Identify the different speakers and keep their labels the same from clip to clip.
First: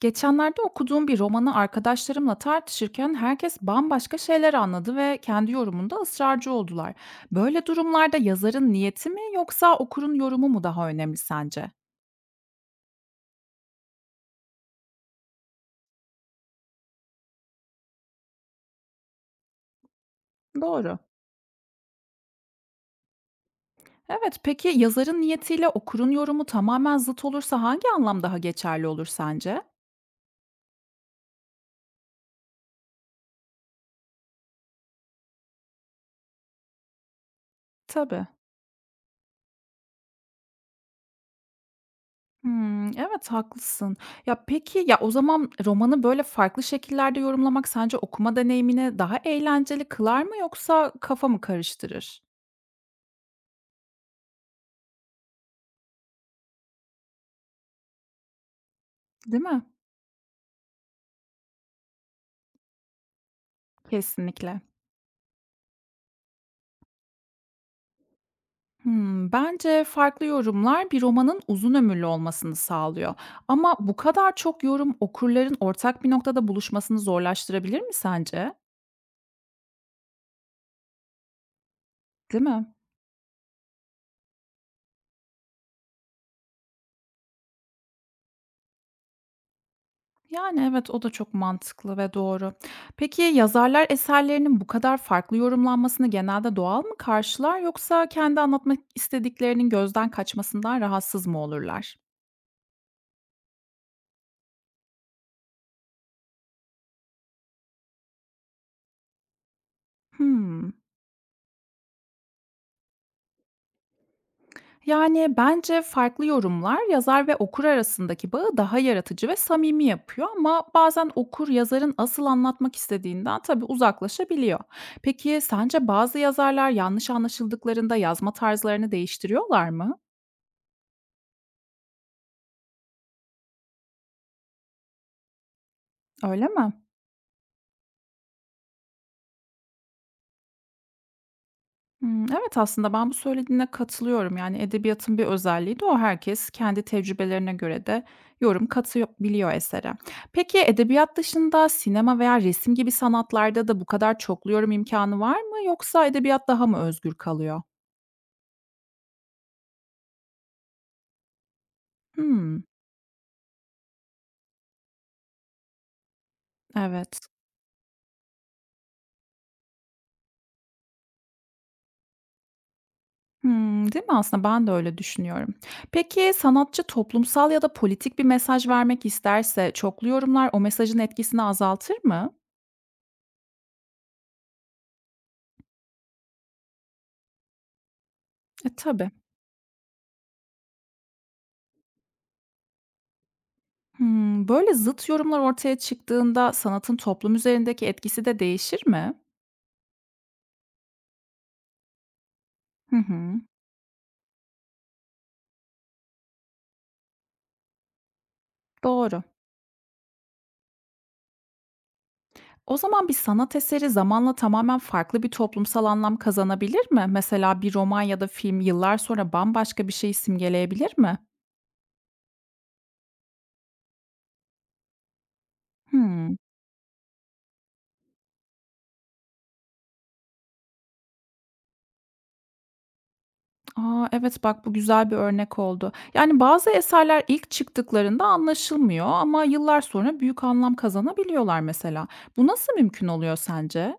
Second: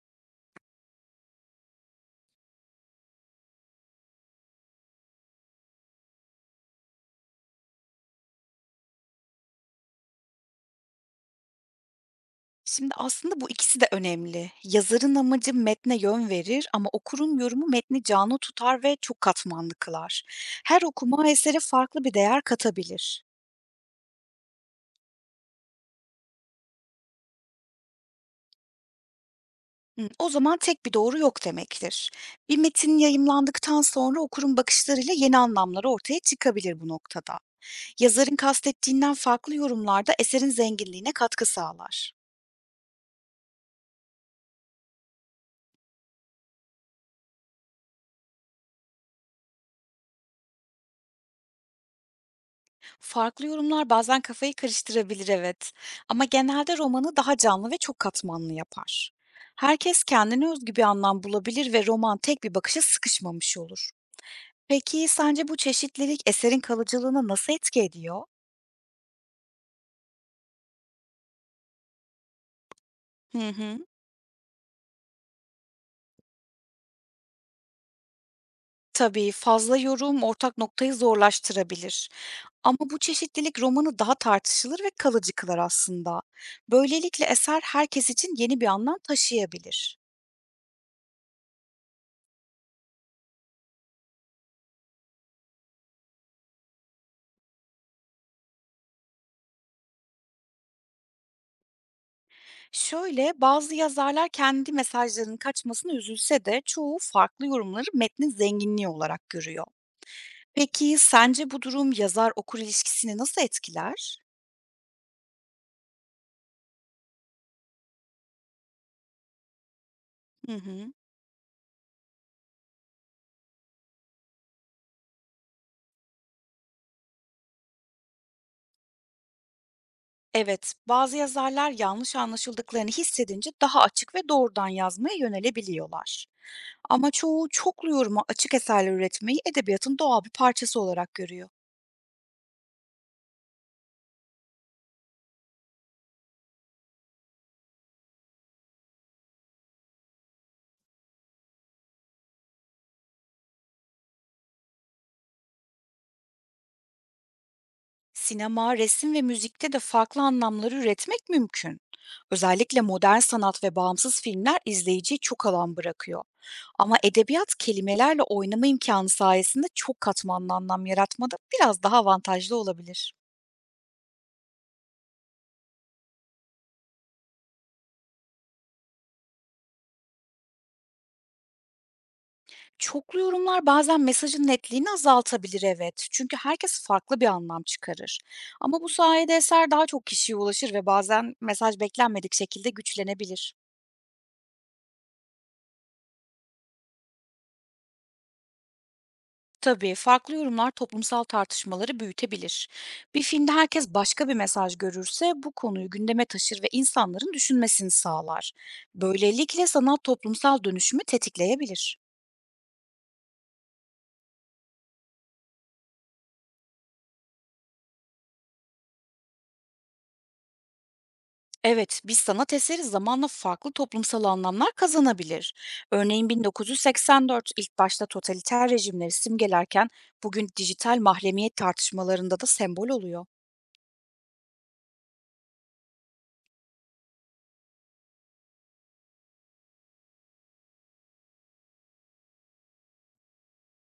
Speaker 1: Geçenlerde okuduğum bir romanı arkadaşlarımla tartışırken herkes bambaşka şeyler anladı ve kendi yorumunda ısrarcı oldular. Böyle durumlarda yazarın niyeti mi yoksa okurun yorumu mu daha önemli sence?
Speaker 2: Şimdi aslında bu ikisi de önemli. Yazarın amacı metne yön verir ama okurun yorumu metni canlı tutar ve çok katmanlı kılar. Her
Speaker 1: Doğru.
Speaker 2: okuma esere farklı bir değer katabilir.
Speaker 1: Evet, peki yazarın niyetiyle okurun yorumu tamamen zıt olursa hangi anlam daha geçerli olur sence?
Speaker 2: Hı, O zaman tek bir doğru yok demektir. Bir metin yayımlandıktan sonra okurun bakışlarıyla yeni anlamlar ortaya çıkabilir bu noktada.
Speaker 1: Tabii.
Speaker 2: Yazarın kastettiğinden farklı yorumlarda eserin zenginliğine katkı sağlar.
Speaker 1: Hmm, evet haklısın. Ya peki ya o zaman romanı böyle farklı şekillerde yorumlamak sence okuma deneyimini daha eğlenceli kılar mı yoksa kafa mı karıştırır?
Speaker 2: Farklı yorumlar bazen kafayı karıştırabilir, evet. Ama genelde romanı daha canlı ve çok katmanlı yapar.
Speaker 1: Değil mi?
Speaker 2: Herkes kendine özgü bir anlam bulabilir ve roman tek bir bakışa sıkışmamış olur.
Speaker 1: Kesinlikle.
Speaker 2: Peki sence bu çeşitlilik eserin kalıcılığına nasıl etki ediyor?
Speaker 1: Hımm, bence farklı yorumlar bir romanın uzun ömürlü olmasını sağlıyor,
Speaker 2: Hı
Speaker 1: ama
Speaker 2: hı.
Speaker 1: bu kadar çok yorum okurların ortak bir noktada buluşmasını zorlaştırabilir mi sence?
Speaker 2: Tabii fazla yorum ortak noktayı zorlaştırabilir.
Speaker 1: Değil mi?
Speaker 2: Ama bu çeşitlilik romanı daha tartışılır ve kalıcı kılar aslında. Böylelikle eser herkes için yeni bir anlam taşıyabilir.
Speaker 1: Yani, evet, o da çok mantıklı ve doğru. Peki yazarlar eserlerinin bu kadar farklı yorumlanmasını genelde doğal mı karşılar yoksa kendi anlatmak istediklerinin gözden kaçmasından rahatsız mı olurlar?
Speaker 2: Şöyle, bazı yazarlar kendi mesajlarının kaçmasına üzülse de çoğu farklı yorumları metnin zenginliği olarak görüyor.
Speaker 1: Hımm.
Speaker 2: Peki sence bu durum yazar okur ilişkisini nasıl etkiler?
Speaker 1: Yani bence farklı yorumlar yazar ve okur arasındaki bağı daha yaratıcı ve samimi yapıyor,
Speaker 2: Hı
Speaker 1: ama
Speaker 2: hı.
Speaker 1: bazen okur yazarın asıl anlatmak istediğinden tabii uzaklaşabiliyor. Peki sence bazı yazarlar yanlış anlaşıldıklarında yazma tarzlarını değiştiriyorlar mı?
Speaker 2: Evet, bazı yazarlar yanlış anlaşıldıklarını hissedince daha açık ve doğrudan yazmaya yönelebiliyorlar.
Speaker 1: Öyle mi?
Speaker 2: Ama çoğu çoklu yoruma açık eserler üretmeyi edebiyatın doğal bir parçası olarak görüyor.
Speaker 1: Hımm, evet, aslında ben bu söylediğine katılıyorum. Yani, edebiyatın bir özelliği de o. Herkes kendi tecrübelerine göre de yorum katabiliyor esere. Peki, edebiyat dışında sinema veya resim gibi sanatlarda da bu kadar çoklu yorum imkânı var mı yoksa edebiyat daha mı özgür kalıyor?
Speaker 2: Sinema, resim ve müzikte de farklı anlamları üretmek mümkün.
Speaker 1: Hımm,
Speaker 2: Özellikle modern sanat ve bağımsız filmler izleyiciye çok alan bırakıyor. Ama
Speaker 1: evet.
Speaker 2: edebiyat kelimelerle oynama imkanı sayesinde çok katmanlı anlam yaratmada biraz daha avantajlı olabilir.
Speaker 1: Hımm, değil mi? Aslında ben de öyle düşünüyorum. Peki, sanatçı toplumsal ya da politik bir mesaj vermek isterse çoklu yorumlar o mesajın etkisini azaltır mı?
Speaker 2: Çoklu yorumlar bazen mesajın netliğini azaltabilir evet. Çünkü herkes farklı bir anlam çıkarır.
Speaker 1: E,
Speaker 2: Ama bu
Speaker 1: tabii.
Speaker 2: sayede eser daha çok kişiye ulaşır ve bazen mesaj beklenmedik şekilde güçlenebilir.
Speaker 1: Hımm, böyle zıt yorumlar ortaya çıktığında sanatın toplum üzerindeki etkisi de değişir mi?
Speaker 2: Tabii, farklı yorumlar toplumsal tartışmaları büyütebilir.
Speaker 1: Hı
Speaker 2: Bir
Speaker 1: hı,
Speaker 2: filmde herkes başka bir mesaj görürse bu konuyu gündeme taşır ve insanların düşünmesini sağlar.
Speaker 1: doğru.
Speaker 2: Böylelikle sanat toplumsal dönüşümü tetikleyebilir.
Speaker 1: O zaman bir sanat eseri zamanla tamamen farklı bir toplumsal anlam kazanabilir mi? Mesela bir roman ya da film yıllar sonra bambaşka bir şey simgeleyebilir mi?
Speaker 2: Evet, bir sanat eseri zamanla farklı toplumsal anlamlar kazanabilir. Örneğin
Speaker 1: Hımm.
Speaker 2: 1984 ilk başta totaliter rejimleri simgelerken bugün dijital mahremiyet tartışmalarında da sembol oluyor.
Speaker 1: A, evet, bak bu güzel bir örnek oldu. Yani bazı eserler ilk çıktıklarında anlaşılmıyor ama yıllar sonra büyük anlam kazanabiliyorlar mesela. Bu nasıl mümkün oluyor sence?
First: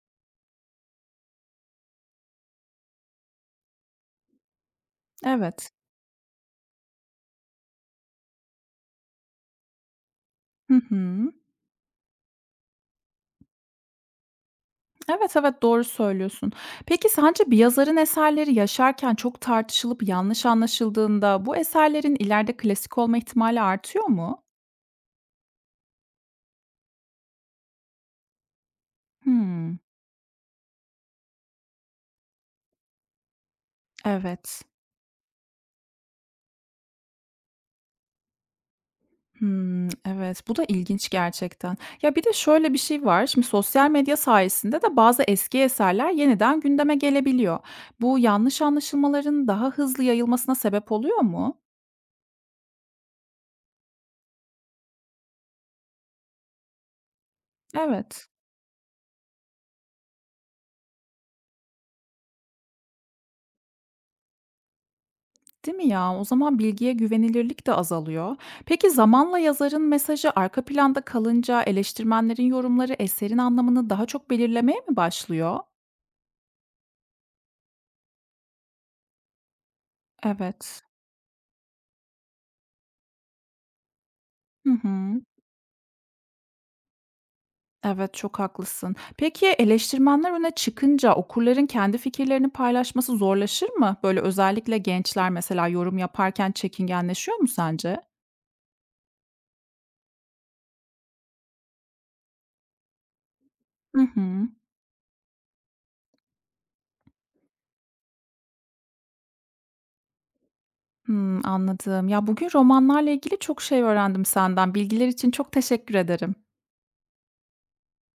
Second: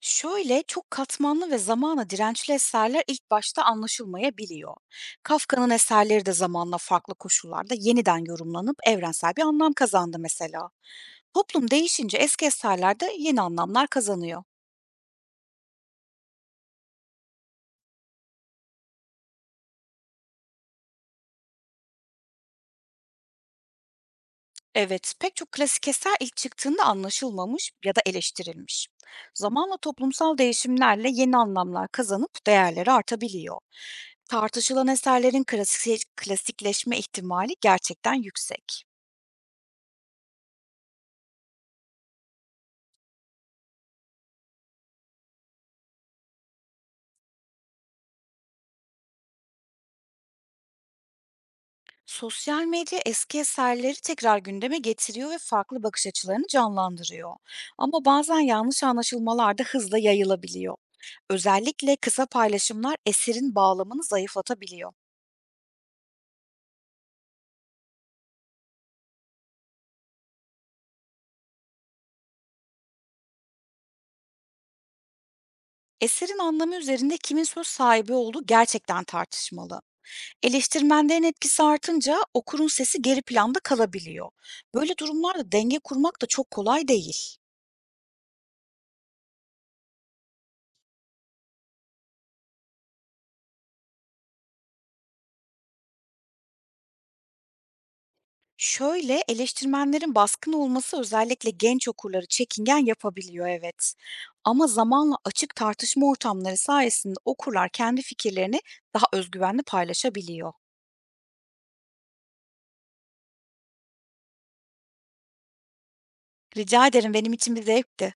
Speaker 2: Şöyle, çok katmanlı ve zamana dirençli eserler ilk başta anlaşılmayabiliyor. Kafka'nın
Speaker 1: Evet.
Speaker 2: eserleri de zamanla farklı koşullarda yeniden yorumlanıp evrensel bir anlam kazandı mesela.
Speaker 1: Hı hı.
Speaker 2: Toplum değişince eski eserler de yeni anlamlar kazanıyor.
Speaker 1: Evet, evet, doğru söylüyorsun. Peki sence bir yazarın eserleri yaşarken çok tartışılıp yanlış anlaşıldığında bu eserlerin ileride klasik olma ihtimali artıyor mu?
Speaker 2: Evet, pek çok klasik eser ilk çıktığında anlaşılmamış ya da eleştirilmiş. Zamanla
Speaker 1: Hımm,
Speaker 2: toplumsal değişimlerle yeni anlamlar kazanıp değerleri artabiliyor.
Speaker 1: evet.
Speaker 2: Tartışılan eserlerin klasikleşme ihtimali gerçekten yüksek.
Speaker 1: Hımm, evet, bu da ilginç gerçekten. Ya, bir de şöyle bir şey var, şimdi sosyal medya sayesinde de bazı eski eserler yeniden gündeme gelebiliyor. Bu yanlış anlaşılmaların daha hızlı yayılmasına sebep oluyor mu?
Speaker 2: Sosyal medya eski eserleri tekrar gündeme getiriyor ve farklı bakış açılarını canlandırıyor. Ama
Speaker 1: Evet.
Speaker 2: bazen yanlış anlaşılmalar da hızla yayılabiliyor. Özellikle kısa paylaşımlar eserin bağlamını zayıflatabiliyor.
Speaker 1: Değil mi ya? O zaman bilgiye güvenilirlik de azalıyor. Peki zamanla yazarın mesajı arka planda kalınca eleştirmenlerin yorumları eserin anlamını daha çok belirlemeye mi başlıyor?
Speaker 2: Eserin anlamı üzerinde kimin söz sahibi olduğu gerçekten tartışmalı.
Speaker 1: Evet.
Speaker 2: Eleştirmenlerin etkisi artınca okurun sesi geri planda kalabiliyor.
Speaker 1: Hı
Speaker 2: Böyle
Speaker 1: hı.
Speaker 2: durumlarda denge kurmak da çok kolay değil.
Speaker 1: Evet, çok haklısın. Peki eleştirmenler öne çıkınca okurların kendi fikirlerini paylaşması zorlaşır mı? Böyle özellikle gençler mesela yorum yaparken çekingenleşiyor mu sence?
Speaker 2: Şöyle, eleştirmenlerin baskın olması özellikle genç okurları çekingen yapabiliyor, evet.
Speaker 1: Hı hı.
Speaker 2: Ama zamanla açık tartışma ortamları sayesinde okurlar kendi fikirlerini daha özgüvenli paylaşabiliyor.
Speaker 1: Hmm, anladım. Ya bugün romanlarla ilgili çok şey öğrendim senden. Bilgiler için çok teşekkür ederim.
Speaker 2: Rica ederim, benim için bir zevkti.